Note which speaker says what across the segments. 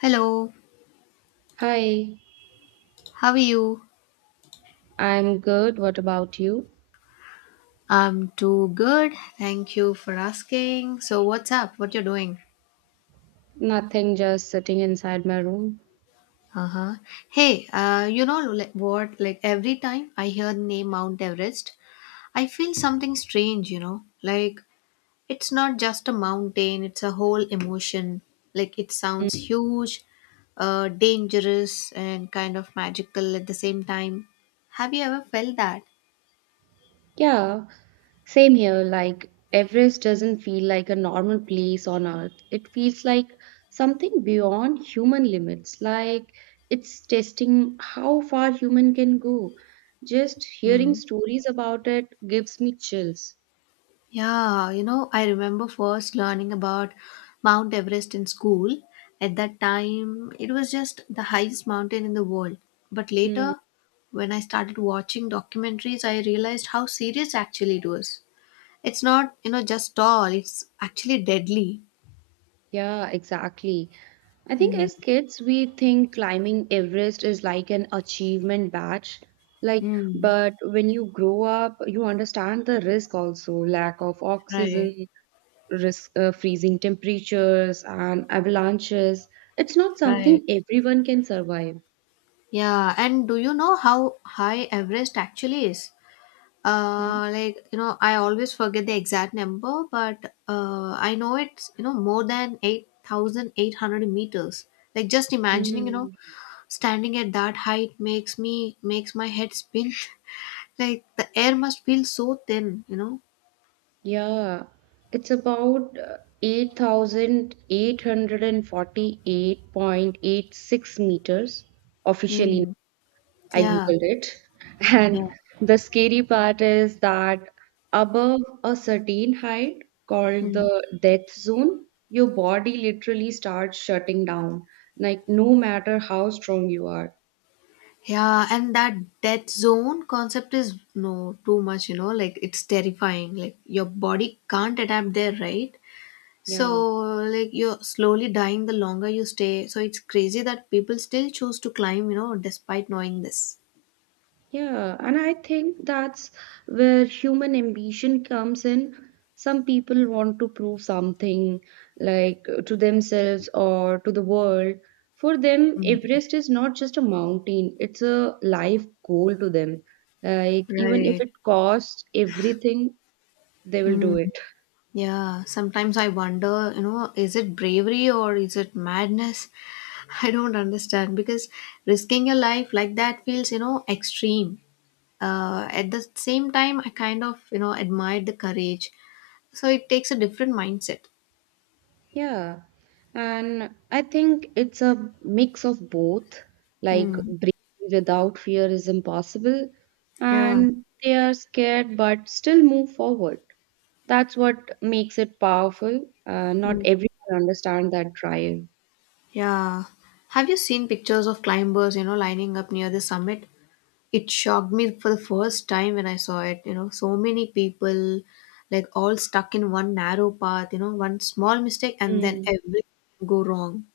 Speaker 1: Hello,
Speaker 2: Hi,
Speaker 1: how are you?
Speaker 2: I'm good. What about you?
Speaker 1: I'm too good. Thank you for asking. So what's up? What you're doing?
Speaker 2: Nothing, just sitting inside my room.
Speaker 1: Uh-huh. Hey, like, what? Like every time I hear the name Mount Everest, I feel something strange, you know? Like it's not just a mountain, it's a whole emotion. Like it
Speaker 2: Mm,
Speaker 1: sounds huge, dangerous and kind of magical at the same time. Have you ever felt that?
Speaker 2: yeah, same here. Like, Everest doesn't feel like a normal place on Earth. It feels like something beyond human limits. Like, it's testing how far human can go. Just hearing
Speaker 1: Hmm.
Speaker 2: stories about it gives me chills.
Speaker 1: Yeah, I remember first learning about Mount Everest in school. At that time, it was just the highest mountain in the world. But
Speaker 2: Hmm.
Speaker 1: later, when I started watching documentaries, I realized how serious actually it was. It's not just tall, it's actually deadly.
Speaker 2: Yeah, exactly. I think
Speaker 1: Hmm.
Speaker 2: as kids, we think climbing Everest is like an achievement badge. Like,
Speaker 1: Hmm.
Speaker 2: but when you grow up, you understand the risk also, lack of
Speaker 1: Right,
Speaker 2: oxygen, risk freezing temperatures and avalanches. It's not
Speaker 1: right.
Speaker 2: something everyone can survive.
Speaker 1: Yeah, and do you know how high Everest actually is? I always forget the exact number, but I know it's more than 8,800 meters. Like just imagining,
Speaker 2: Mhm.
Speaker 1: standing at that height makes my head spin. Like the air must feel so thin.
Speaker 2: Yeah, it's about 8,848.86 meters officially.
Speaker 1: Mm.
Speaker 2: I googled
Speaker 1: Yeah,
Speaker 2: it,
Speaker 1: yeah.
Speaker 2: and the scary part is that above a certain height, called
Speaker 1: Mm.
Speaker 2: the death zone, your body literally starts shutting down, like no matter how strong you are.
Speaker 1: Yeah. And that death zone concept is no too much. Like it's terrifying. Like your body can't adapt there, right? So,
Speaker 2: Yeah.
Speaker 1: like, you're slowly dying the longer you stay. So, it's crazy that people still choose to climb, despite knowing this.
Speaker 2: Yeah, and I think that's where human ambition comes in. Some people want to prove something, like to themselves or to the world. For them,
Speaker 1: Mm.
Speaker 2: Everest is not just a mountain, it's a life goal to them. Like, even if
Speaker 1: Right.
Speaker 2: it costs everything, they will do
Speaker 1: Mm.
Speaker 2: it.
Speaker 1: Yeah. Sometimes I wonder, is it bravery or is it madness? I don't understand because risking your life like that feels extreme. At the same time, I kind of, admired the courage. So, it takes a different mindset.
Speaker 2: Yeah, and I think it's a mix of both. Like,
Speaker 1: Mm.
Speaker 2: breathing without fear is impossible,
Speaker 1: Yeah.
Speaker 2: and they are scared but still move forward. That's what makes it powerful. Not everyone understands that drive.
Speaker 1: Yeah. Have you seen pictures of climbers, lining up near the summit? It shocked me for the first time when I saw it, so many people like all stuck in one narrow path, one small mistake and then everything go wrong.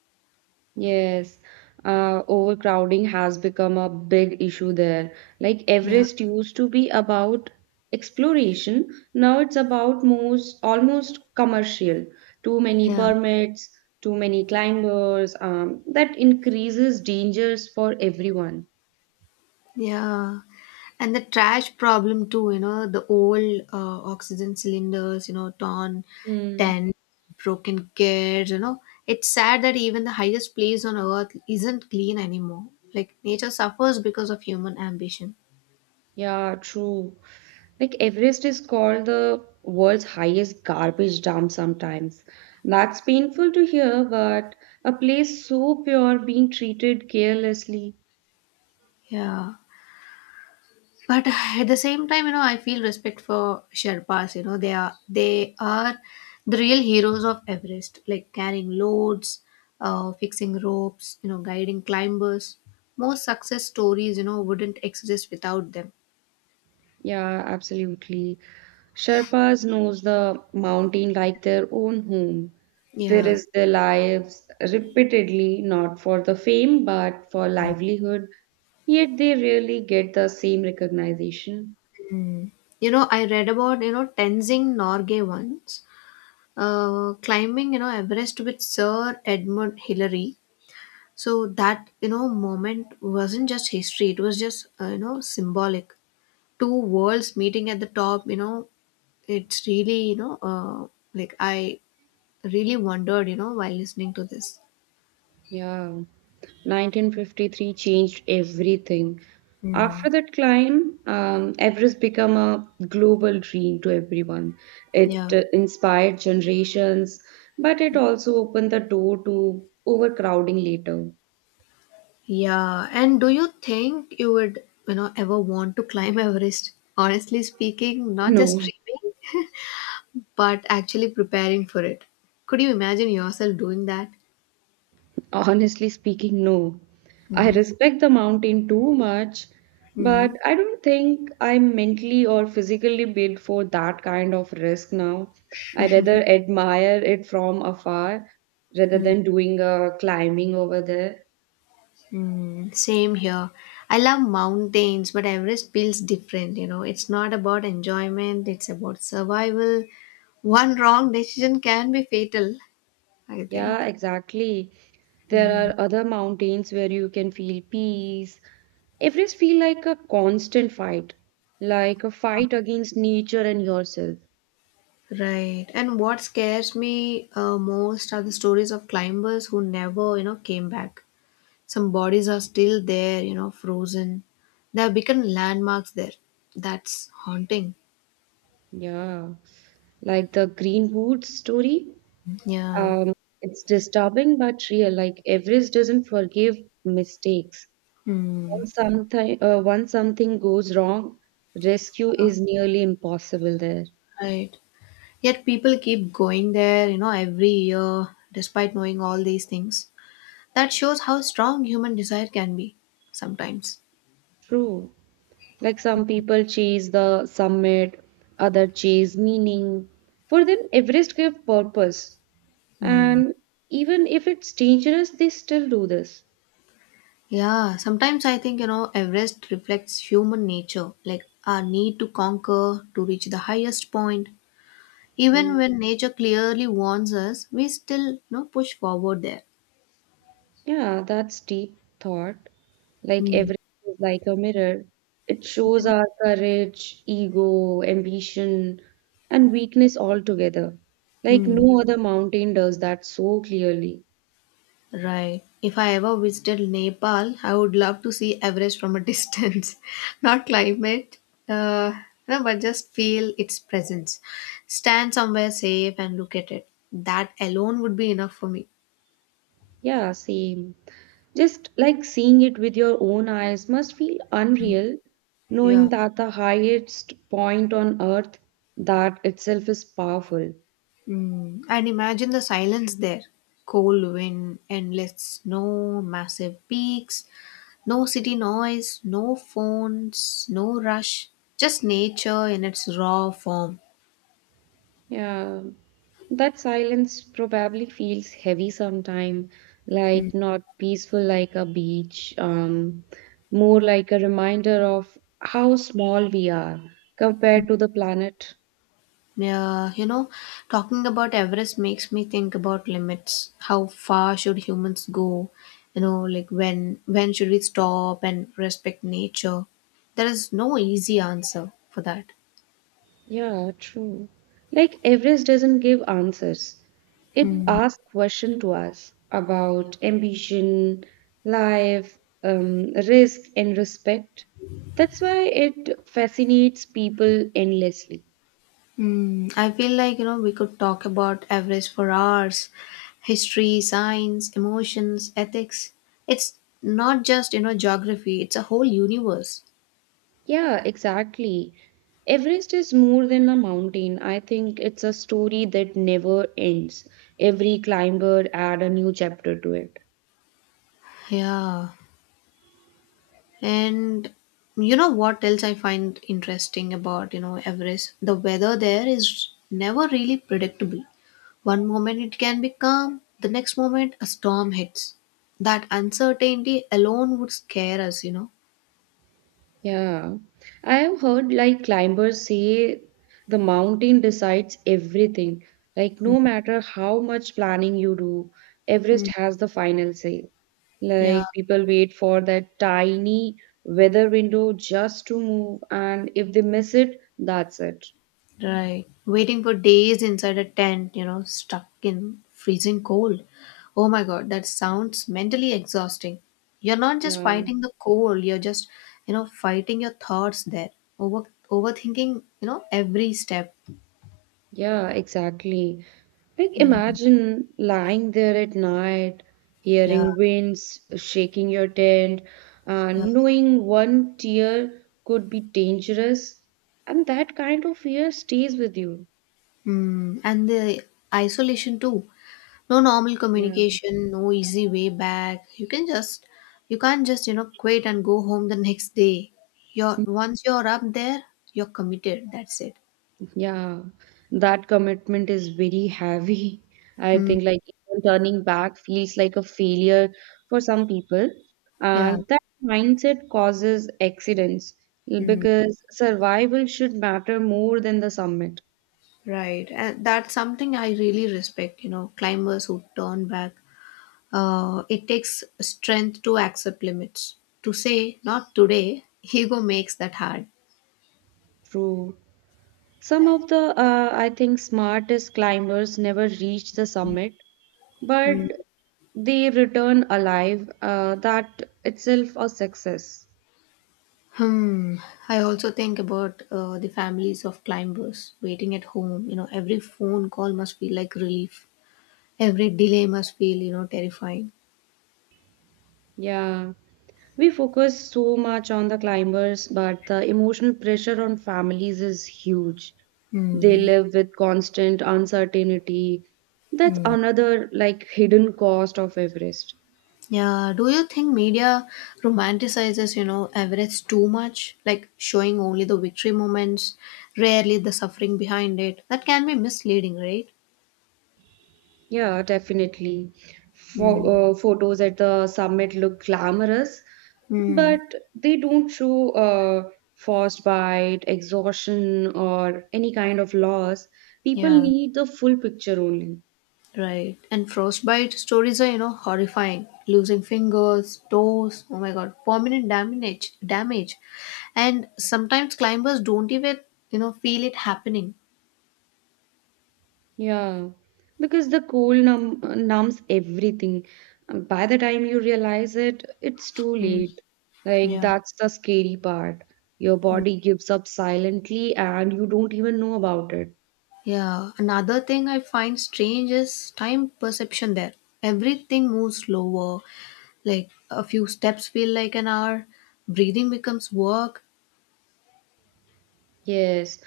Speaker 2: Yes, overcrowding has become a big issue there. Like
Speaker 1: Yeah.
Speaker 2: Everest used to be about exploration, now it's about most almost commercial. Too many
Speaker 1: Yeah.
Speaker 2: permits, too many climbers, that increases dangers for everyone.
Speaker 1: Yeah, and the trash problem too. The old oxygen cylinders. Torn
Speaker 2: Hmm.
Speaker 1: tents, broken gears. It's sad that even the highest place on earth isn't clean anymore. Like nature suffers because of human ambition.
Speaker 2: Yeah, true. Like Everest is called the world's highest garbage dump sometimes. That's painful to hear, but a place so pure being treated carelessly.
Speaker 1: Yeah. But at the same time, I feel respect for Sherpas. They are the real heroes of Everest, like carrying loads, fixing ropes, guiding climbers. Most success stories, wouldn't exist without them.
Speaker 2: Yeah, absolutely. Sherpas knows the mountain like their own home. They
Speaker 1: Yeah.
Speaker 2: risk their lives repeatedly, not for the fame, but for livelihood. Yet they rarely get the same recognition.
Speaker 1: Mm. I read about, Tenzing Norgay once climbing, Everest with Sir Edmund Hillary. So that, moment wasn't just history, it was just symbolic. Two worlds meeting at the top, it's really, like I really wondered, while listening to this.
Speaker 2: Yeah, 1953 changed everything.
Speaker 1: Hmm.
Speaker 2: After that climb, Everest became a global dream to everyone. It
Speaker 1: Yeah,
Speaker 2: inspired generations, but it also opened the door to overcrowding later.
Speaker 1: yeah. And do you think you would, ever want to climb Everest, honestly speaking, not just
Speaker 2: No,
Speaker 1: dreaming, but actually preparing for it? Could you imagine yourself doing that?
Speaker 2: honestly speaking, no. I
Speaker 1: Mhm.
Speaker 2: respect the mountain too much, but
Speaker 1: Mhm.
Speaker 2: I don't think I'm mentally or physically built for that kind of risk now. I rather admire it from afar rather than doing a climbing over there.
Speaker 1: Mm, same here. I love mountains, but Everest feels different. It's not about enjoyment, it's about survival. One wrong decision can be fatal, I
Speaker 2: Yeah,
Speaker 1: think.
Speaker 2: exactly. There
Speaker 1: Mm,
Speaker 2: are other mountains where you can feel peace. Everest feel like a constant fight, like a fight against nature and yourself.
Speaker 1: right. And what scares me most are the stories of climbers who never, came back. Some bodies are still there, frozen. They have become landmarks there. That's haunting.
Speaker 2: Yeah, like the Greenwood story.
Speaker 1: Yeah.
Speaker 2: Um, it's disturbing but real. Like Everest doesn't forgive mistakes.
Speaker 1: Mm,
Speaker 2: Once something goes wrong, rescue is nearly impossible there.
Speaker 1: right. Yet people keep going there, every year despite knowing all these things. That shows how strong human desire can be sometimes.
Speaker 2: True. Like some people chase the summit, other chase meaning. For them, Everest gave purpose. And even if it's dangerous, they still do this.
Speaker 1: Yeah, sometimes I think, Everest reflects human nature, like our need to conquer, to reach the highest point. Even when nature clearly warns us, we still, push forward there.
Speaker 2: Yeah, that's deep thought. Like
Speaker 1: Mm.
Speaker 2: everything is like a mirror. It shows
Speaker 1: Yeah.
Speaker 2: our courage, ego, ambition, and weakness all together. Like
Speaker 1: Mm.
Speaker 2: no other mountain does that so clearly.
Speaker 1: Right. If I ever visited Nepal, I would love to see Everest from a distance. Not climb it, uh, no, but just feel its presence. Stand somewhere safe and look at it. That alone would be enough for me.
Speaker 2: Yeah, same. Just like seeing it with your own eyes must feel unreal,
Speaker 1: Yeah.
Speaker 2: knowing that the highest point on earth, that itself is powerful.
Speaker 1: Mm. And imagine the silence there. Cold wind, endless snow, massive peaks, no city noise, no phones, no rush, just nature in its raw form.
Speaker 2: Yeah, that silence probably feels heavy sometime, like not peaceful like a beach, more like a reminder of how small we are compared to the planet.
Speaker 1: Yeah, talking about Everest makes me think about limits. How far should humans go? Like when should we stop and respect nature? There is no easy answer for that.
Speaker 2: Yeah, true. Like Everest doesn't give answers. It asks questions to us about ambition, life, risk, and respect. That's why it fascinates people endlessly.
Speaker 1: Hmm. I feel like, we could talk about Everest for hours. History, science, emotions, ethics. It's not just, geography, it's a whole universe.
Speaker 2: Yeah, exactly. Everest is more than a mountain. I think it's a story that never ends. Every climber add a new chapter to it.
Speaker 1: Yeah. And what else I find interesting about, Everest? The weather there is never really predictable. One moment it can be calm, the next moment a storm hits. That uncertainty alone would scare us.
Speaker 2: Yeah. I have heard like climbers say the mountain decides everything. Like no matter how much planning you do, Everest
Speaker 1: Mm.
Speaker 2: has the final say.
Speaker 1: Yeah.
Speaker 2: Like people wait for that tiny weather window just to move and if they miss it, that's it.
Speaker 1: Right. Waiting for days inside a tent, stuck in freezing cold. Oh my God, that sounds mentally exhausting. You're not just
Speaker 2: Yeah.
Speaker 1: fighting the cold, you're just, fighting your thoughts there. Over overthinking, every step.
Speaker 2: Yeah, exactly. Like, imagine lying there at night,
Speaker 1: Yeah.
Speaker 2: hearing winds shaking your tent,
Speaker 1: Yeah.
Speaker 2: and knowing one tear could be dangerous, and that kind of fear stays with you.
Speaker 1: Mm, and the isolation too. No normal
Speaker 2: Yeah.
Speaker 1: communication, no easy way back. You can't just, quit and go home the next day. You're once you're up there, you're committed. That's it.
Speaker 2: Yeah, that commitment is very heavy. I
Speaker 1: Mm,
Speaker 2: think like even turning back feels like a failure for some people,
Speaker 1: yeah,
Speaker 2: and that mindset causes accidents
Speaker 1: mm,
Speaker 2: because survival should matter more than the summit.
Speaker 1: right. And that's something I really respect, climbers who turn back. It takes strength to accept limits. To say, not today, ego makes that hard.
Speaker 2: True. Some of the I think smartest climbers never reach the summit, but
Speaker 1: Mm.
Speaker 2: they return alive. That itself a success.
Speaker 1: Hmm. I also think about the families of climbers waiting at home. Every phone call must feel like relief. Every delay must feel, terrifying.
Speaker 2: Yeah, we focus so much on the climbers, but the emotional pressure on families is huge. They
Speaker 1: Hmm.
Speaker 2: live with constant uncertainty. That's
Speaker 1: Hmm.
Speaker 2: another like hidden cost of Everest.
Speaker 1: Yeah, do you think media romanticizes, Everest too much? Like showing only the victory moments, rarely the suffering behind it. That can be misleading, right?
Speaker 2: Yeah, definitely.
Speaker 1: Mm.
Speaker 2: Photos at the summit look glamorous,
Speaker 1: Mm.
Speaker 2: but they don't show frostbite, exhaustion, or any kind of loss. People
Speaker 1: Yeah,
Speaker 2: need the full picture only.
Speaker 1: right. And frostbite stories are, horrifying. Losing fingers, toes, oh my God, permanent damage. And sometimes climbers don't even, feel it happening.
Speaker 2: Yeah, because the cold numbs everything. By the time you realize it, it's too
Speaker 1: Mm.
Speaker 2: late. Like,
Speaker 1: Yeah.
Speaker 2: that's the scary part. Your body gives up silently and you don't even know about it.
Speaker 1: Yeah, another thing I find strange is time perception there. Everything moves slower, like a few steps feel like an hour, breathing becomes work.
Speaker 2: Yes,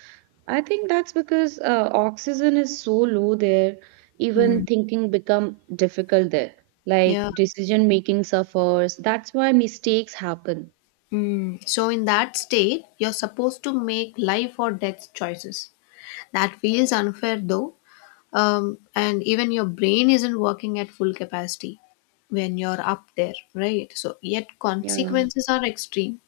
Speaker 2: I think that's because oxygen is so low there,
Speaker 1: Mm.
Speaker 2: even thinking become difficult there. Like,
Speaker 1: Yeah.
Speaker 2: decision making suffers. That's why mistakes happen.
Speaker 1: Mm. So, in that state, you're supposed to make life or death choices. That feels unfair though, and even your brain isn't working at full capacity when you're up there, right? So, yet
Speaker 2: Yeah.
Speaker 1: consequences are extreme.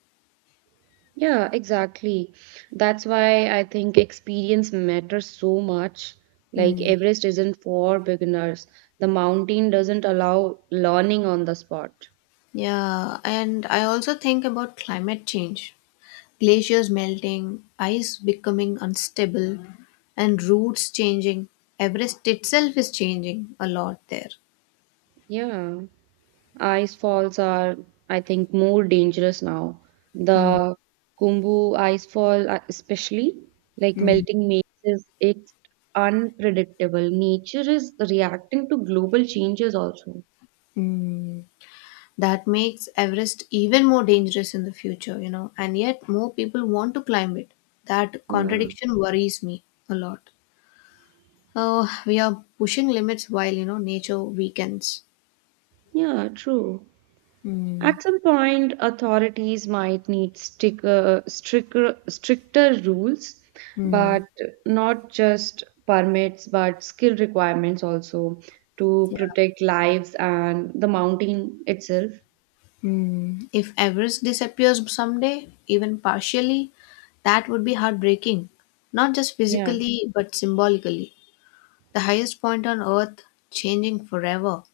Speaker 2: Yeah, exactly. That's why I think experience matters so much. Like
Speaker 1: Mm.
Speaker 2: Everest isn't for beginners. The mountain doesn't allow learning on the spot.
Speaker 1: Yeah, and I also think about climate change. Glaciers melting, ice becoming unstable, and routes changing. Everest itself is changing a lot there.
Speaker 2: Yeah. Ice falls are, I think, more dangerous now.
Speaker 1: Mm,
Speaker 2: The Kumbu ice fall, especially, like
Speaker 1: mm,
Speaker 2: melting makes it unpredictable. Nature is reacting to global changes also.
Speaker 1: mm. That makes Everest even more dangerous in the future, and yet more people want to climb it. That
Speaker 2: Yeah.
Speaker 1: contradiction worries me a lot. Oh, we are pushing limits while, nature weakens.
Speaker 2: Yeah, true.
Speaker 1: Mm,
Speaker 2: At some point, authorities might need stricter rules, but
Speaker 1: mm.
Speaker 2: not just permits, but skill requirements also to protect lives and the mountain itself.
Speaker 1: Hmm. If Everest disappears someday, even partially, that would be heartbreaking, not just
Speaker 2: Yeah,
Speaker 1: physically but symbolically. The highest point on earth changing forever.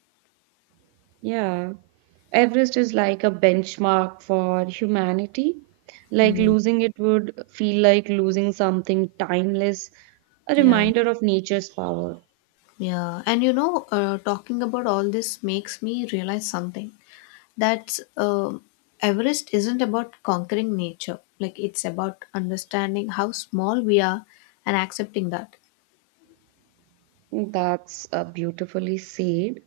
Speaker 2: yeah. Everest is like a benchmark for humanity. Like
Speaker 1: Mm,
Speaker 2: losing it would feel like losing something timeless, a
Speaker 1: yeah,
Speaker 2: reminder of nature's power.
Speaker 1: yeah. And talking about all this makes me realize something that Everest isn't about conquering nature, like, it's about understanding how small we are and accepting that.
Speaker 2: That's beautifully said.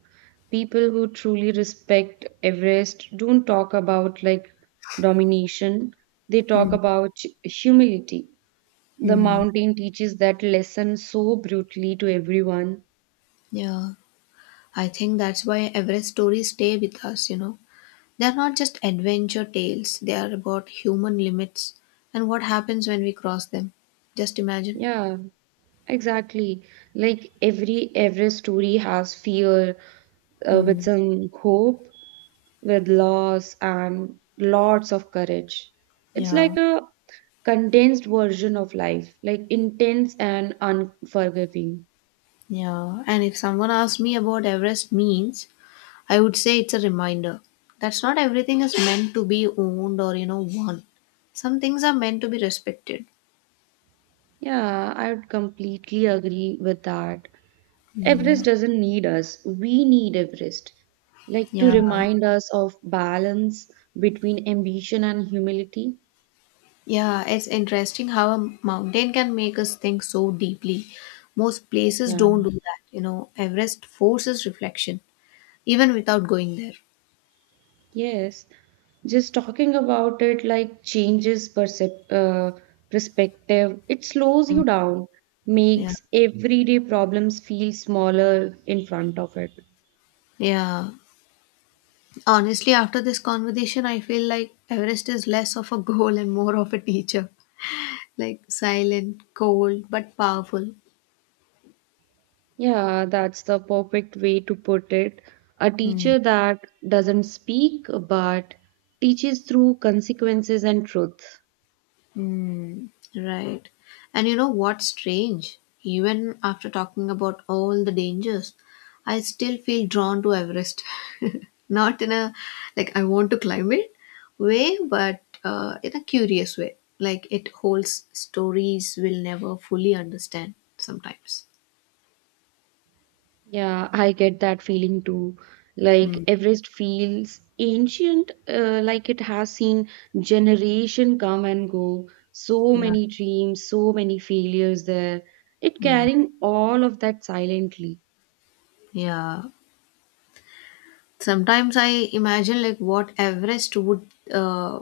Speaker 2: People who truly respect Everest don't talk about like domination, they talk
Speaker 1: Mm,
Speaker 2: about humility. The
Speaker 1: mm,
Speaker 2: mountain teaches that lesson so brutally to everyone.
Speaker 1: yeah. I think that's why Everest stories stay with us. They're not just adventure tales, they are about human limits and what happens when we cross them. Just imagine.
Speaker 2: Yeah, exactly. Like every Everest story has fear with
Speaker 1: Hmm.
Speaker 2: some hope, with loss and lots of courage. It's
Speaker 1: Yeah,
Speaker 2: like a condensed version of life, like intense and unforgiving.
Speaker 1: yeah. And if someone asked me about Everest means, I would say it's a reminder. That's not everything is meant to be owned or, won. Some things are meant to be respected.
Speaker 2: Yeah, I would completely agree with that. Everest doesn't need us, we need Everest. Like to
Speaker 1: Yeah.
Speaker 2: remind us of balance between ambition and humility.
Speaker 1: Yeah, it's interesting how a mountain can make us think so deeply. Most places
Speaker 2: Yeah.
Speaker 1: don't do that. Everest forces reflection, even without going there.
Speaker 2: Yes, just talking about it like changes perspective. It slows
Speaker 1: Mm.
Speaker 2: you down,
Speaker 1: Yeah.
Speaker 2: makes everyday problems feel smaller in front of it.
Speaker 1: Yeah. Honestly, after this conversation, I feel like Everest is less of a goal and more of a teacher. Like silent, cold, but powerful.
Speaker 2: Yeah, that's the perfect way to put it. A
Speaker 1: Mm.
Speaker 2: teacher that doesn't speak but teaches through consequences and truth.
Speaker 1: Hmm. Right. And what's strange? Even after talking about all the dangers, I still feel drawn to Everest. Not in a like I want to climb it way, but in a curious way. Like it holds stories we'll never fully understand sometimes.
Speaker 2: Yeah, I get that feeling too. Like
Speaker 1: Mm,
Speaker 2: Everest feels ancient, like it has seen generation come and go. So
Speaker 1: yeah.
Speaker 2: many dreams, so many failures there. It
Speaker 1: Mm,
Speaker 2: carrying all of that silently.
Speaker 1: yeah. Sometimes I imagine like what Everest would uh,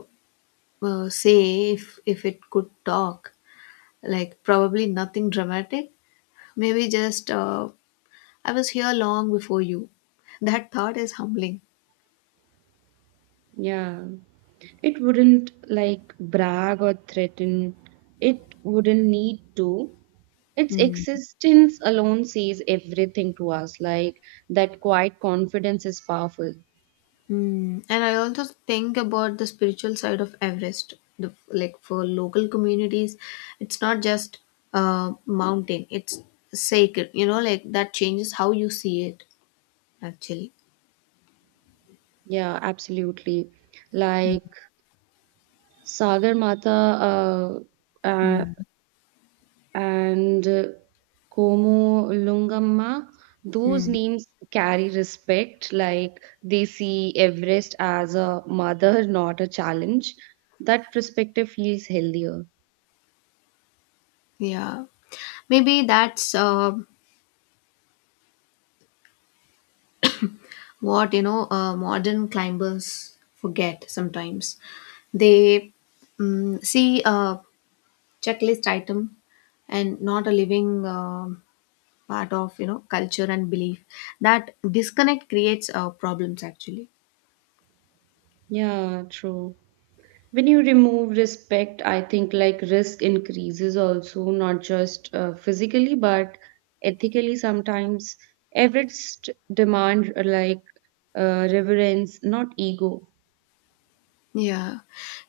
Speaker 1: say if it could talk. Like, probably nothing dramatic. Maybe just, I was here long before you. That thought is humbling.
Speaker 2: Yeah. It wouldn't like brag or threaten. It wouldn't need to. Its
Speaker 1: Hmm.
Speaker 2: existence alone says everything to us. Like that quiet confidence is powerful.
Speaker 1: Hmm. And I also think about the spiritual side of Everest. The, like for local communities, it's not just a mountain, it's sacred, like that changes how you see it actually.
Speaker 2: Yeah, absolutely. Like Sagar Mata uh,
Speaker 1: Hmm.
Speaker 2: and Komo Lungamma, those
Speaker 1: Hmm.
Speaker 2: names carry respect. Like they see Everest as a mother, not a challenge. That perspective feels healthier.
Speaker 1: Yeah. Maybe that's what modern climbers forget sometimes. They see a checklist item and not a living part of culture and belief. That disconnect creates problems, actually.
Speaker 2: Yeah, true. When you remove respect, I think like risk increases also, not just physically but ethically sometimes. Everest demand like reverence, not ego.
Speaker 1: Yeah.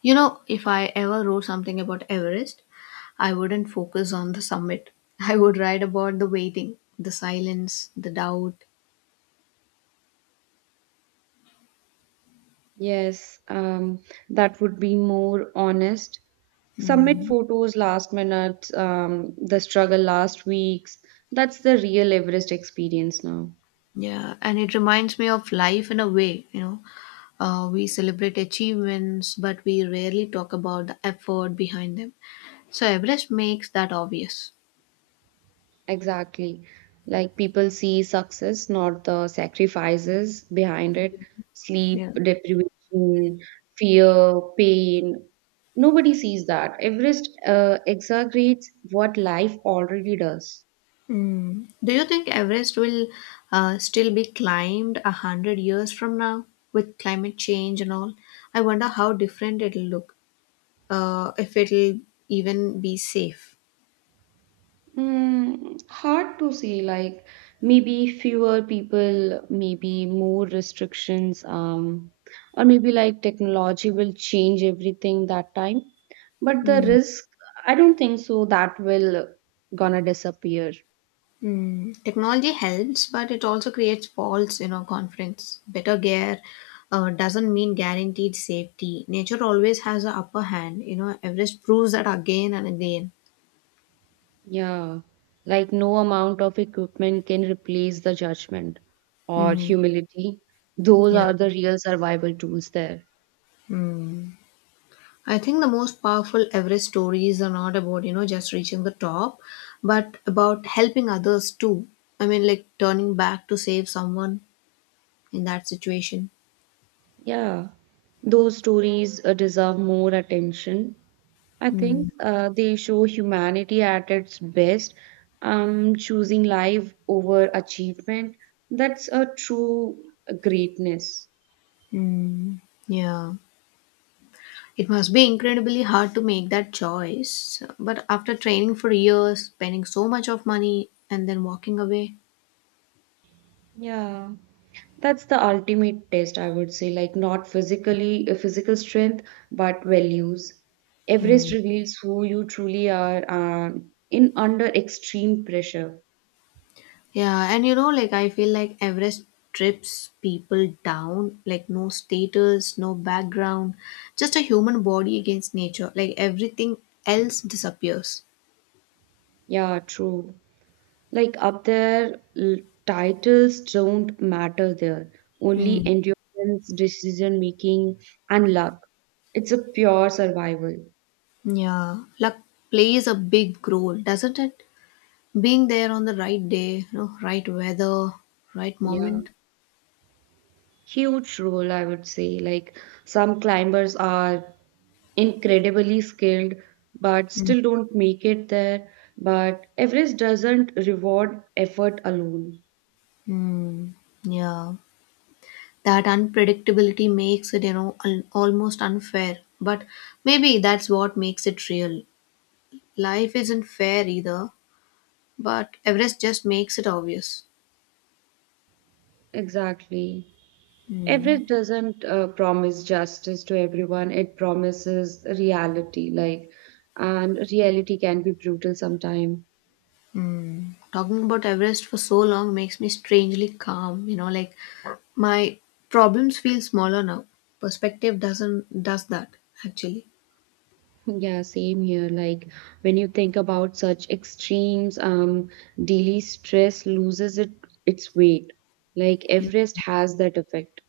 Speaker 1: If I ever wrote something about Everest, I wouldn't focus on the summit. I would write about the waiting, the silence, the doubt.
Speaker 2: Yes, um, that would be more honest. Submit photos last minute, the struggle last weeks, that's the real Everest experience now.
Speaker 1: Yeah, and it reminds me of life in a way. We celebrate achievements, but we rarely talk about the effort behind them. So Everest makes that obvious.
Speaker 2: Exactly. Like people see success, not the sacrifices behind it, sleep,
Speaker 1: Yeah.
Speaker 2: deprivation, fear, pain. Nobody sees that. Everest exaggerates what life already does.
Speaker 1: Mm. Do you think Everest will still be climbed 100 years from now with climate change and all? I wonder how different it'll look. If it'll even be safe.
Speaker 2: Mm, hard to say, like maybe fewer people, maybe more restrictions, or maybe like technology will change everything that time. But the
Speaker 1: Mm.
Speaker 2: risk, I don't think so that will gonna disappear.
Speaker 1: Hmm. Technology helps, but it also creates false confidence. Better gear doesn't mean guaranteed safety. Nature always has an upper hand. Everest proves that again and again.
Speaker 2: Yeah. Like no amount of equipment can replace the judgment or
Speaker 1: Hmm.
Speaker 2: humility. Those
Speaker 1: Yeah,
Speaker 2: are the real survival tools there.
Speaker 1: I think the most powerful Everest stories are not about just reaching the top, but about helping others too. I mean, like turning back to save someone in that situation.
Speaker 2: Yeah. Those stories deserve more attention I think,
Speaker 1: Mm,
Speaker 2: they show humanity at its best, choosing life over achievement. That's a true greatness.
Speaker 1: mm, yeah. It must be incredibly hard to make that choice, but after training for years, spending so much of money, and then walking away.
Speaker 2: Yeah. That's the ultimate test, I would say, like not physical strength, but values. Everest
Speaker 1: Hmm.
Speaker 2: reveals who you truly are in under extreme pressure.
Speaker 1: Yeah, and like I feel like Everest trips people down, like no status, no background, just a human body against nature. Like everything else disappears.
Speaker 2: Yeah, true. Like up there, titles don't matter there. Only
Speaker 1: Mm.
Speaker 2: endurance, decision making, and luck. It's a pure survival.
Speaker 1: Yeah, luck plays a big role, doesn't it? Being there on the right day, right weather, right
Speaker 2: Yeah.
Speaker 1: moment.
Speaker 2: Huge role, I would say. Like some climbers are incredibly skilled, but still don't make it there. But Everest doesn't reward effort alone.
Speaker 1: Mm. Yeah. That unpredictability makes it almost unfair, but maybe that's what makes it real. Life isn't fair either, but Everest just makes it obvious.
Speaker 2: Exactly. Everett doesn't promise justice to everyone. It promises reality, like, and reality can be brutal sometimes.
Speaker 1: Hmm. Talking about Everest for so long makes me strangely calm, like my problems feel smaller now. Perspective doesn't does that, actually.
Speaker 2: Yeah, same here. Like, when you think about such extremes, daily stress loses it its weight. Like, Everest has that effect.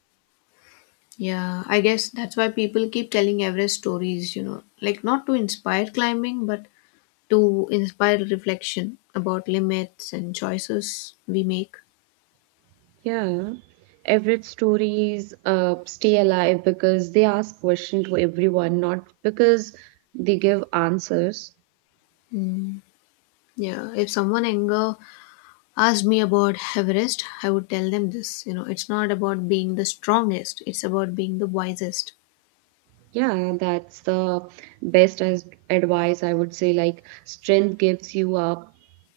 Speaker 1: Yeah, I guess that's why people keep telling Everest stories, like not to inspire climbing but to inspire reflection about limits and choices we make.
Speaker 2: Yeah. Everett's stories stay alive because they ask questions to everyone, not because they give answers.
Speaker 1: Yeah, if someone anger asked me about Everest, I would tell them this. It's not about being the strongest; it's about being the wisest.
Speaker 2: Yeah, that's the best as advice I would say, like strength gives you up,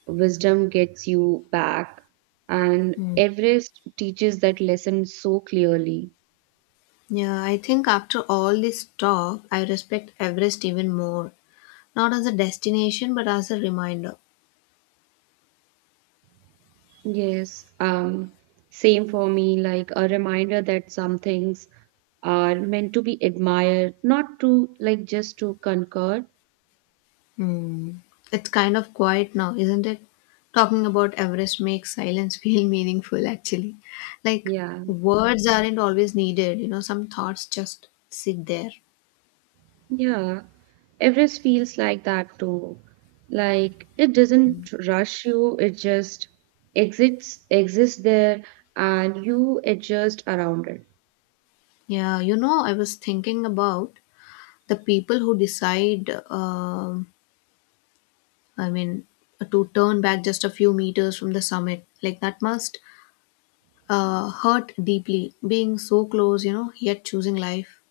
Speaker 2: wisdom gets you back, and Everest teaches that lesson so clearly.
Speaker 1: Yeah, I think after all this talk, I respect Everest even more, not as a destination but as a reminder.
Speaker 2: Yes, same for me, like a reminder that some things are meant to be admired, not to like just to conquer.
Speaker 1: It's kind of quiet now, isn't it? Talking about Everest makes silence feel meaningful, actually. Like,
Speaker 2: Yeah.
Speaker 1: words aren't always needed, some thoughts just sit there.
Speaker 2: Yeah, Everest feels like that too. Like it doesn't rush you, it just exists there and you adjust around it.
Speaker 1: Yeah, I was thinking about the people who decide, I mean, to turn back just a few meters from the summit. Like, that must hurt deeply, being so close, yet choosing life.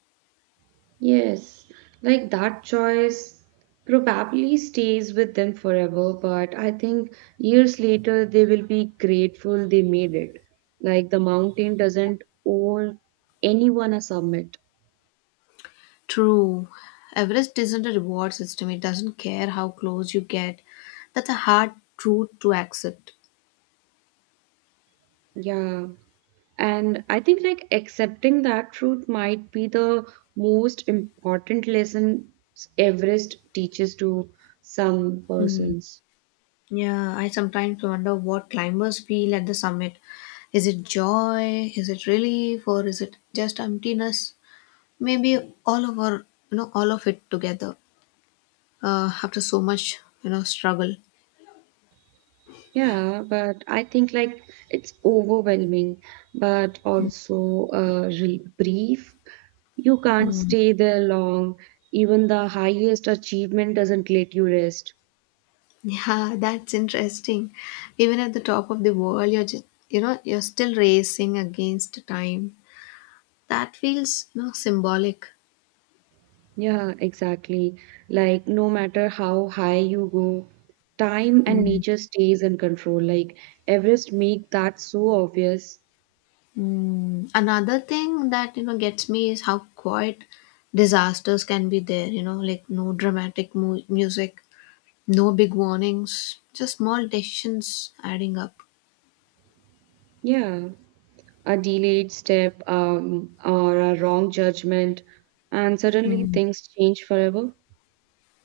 Speaker 2: Yes, like that choice probably stays with them forever, but I think years later they will be grateful they made it. Like the mountain doesn't owe anyone a summit.
Speaker 1: True. Everest isn't a reward system. It doesn't care how close you get. That's a hard truth to accept.
Speaker 2: Yeah. And I think like accepting that truth might be the most important lesson Everest teaches to some
Speaker 1: Mm.
Speaker 2: persons.
Speaker 1: Yeah, I sometimes wonder what climbers feel at the summit. Is it joy? Is it relief? Or is it just emptiness? Maybe all of our, you know, all of it together, after so much, struggle.
Speaker 2: Yeah, but I think like it's overwhelming, but also re- brief. You can't
Speaker 1: Mm.
Speaker 2: stay there long. Even the highest achievement doesn't let you rest.
Speaker 1: Yeah, that's interesting. Even at the top of the world, you're just, you're still racing against time. That feels symbolic.
Speaker 2: Yeah, exactly. Like, no matter how high you go, time and
Speaker 1: Mm.
Speaker 2: nature stays in control. Like, Everest make that so obvious.
Speaker 1: Mm, another thing that gets me is how quiet disasters can be there. Like no dramatic music, no big warnings, just small decisions adding up.
Speaker 2: Yeah, a delayed step, or a wrong judgment, and suddenly
Speaker 1: Mm.
Speaker 2: things change forever.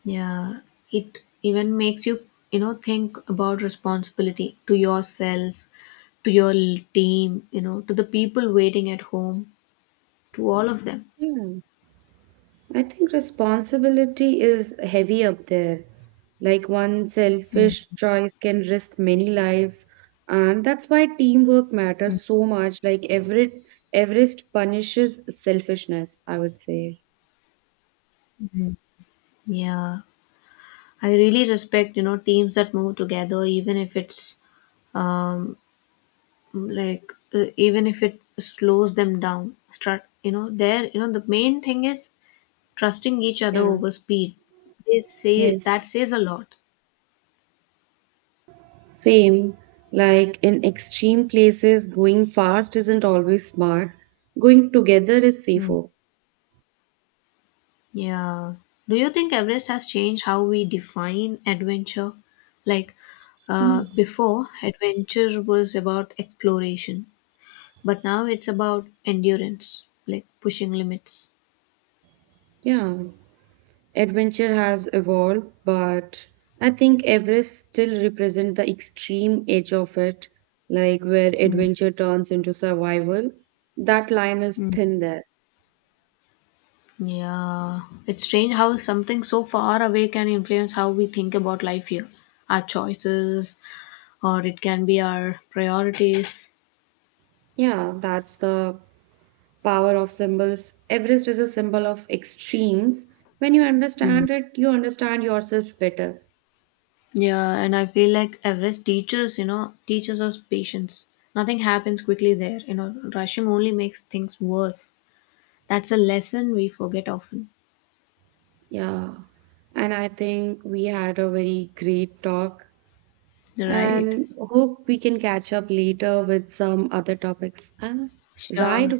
Speaker 1: Yeah, it even makes you you know think about responsibility to yourself, to your team, to the people waiting at home, to all of them.
Speaker 2: Yeah. I think responsibility is heavy up there. Like one selfish choice can risk many lives, and that's why teamwork matters so much. Like Everest punishes selfishness, I would say.
Speaker 1: Yeah. I really respect teams that move together, even if it's um, like even if it slows them down. Start, there, the main thing is trusting each other
Speaker 2: Yeah.
Speaker 1: over speed. They say that
Speaker 2: Yes.
Speaker 1: says a lot.
Speaker 2: Same. Like in extreme places, going fast isn't always smart. Going together is
Speaker 1: Hmm.
Speaker 2: safer.
Speaker 1: Yeah. Do you think Everest has changed how we define adventure? Like
Speaker 2: Mm.
Speaker 1: before, adventure was about exploration, but now it's about endurance, like pushing limits.
Speaker 2: Yeah. Adventure has evolved, but I think Everest still represents the extreme edge of it, like where
Speaker 1: Hmm.
Speaker 2: adventure turns into survival. That line is thin there.
Speaker 1: Yeah, it's strange how something so far away can influence how we think about life here, our choices, or it can be our priorities.
Speaker 2: Yeah, that's the power of symbols. Everest is a symbol of extremes. When you
Speaker 1: Hmm.
Speaker 2: understand it, you understand yourself better.
Speaker 1: Yeah, and I feel like Everest teaches us patience. Nothing happens quickly there. Rushing only makes things worse. That's a lesson we forget often.
Speaker 2: Yeah. And I think we had a very great talk
Speaker 1: Right.
Speaker 2: and hope we can catch up later with some other topics. Ah, ride.
Speaker 1: Sure.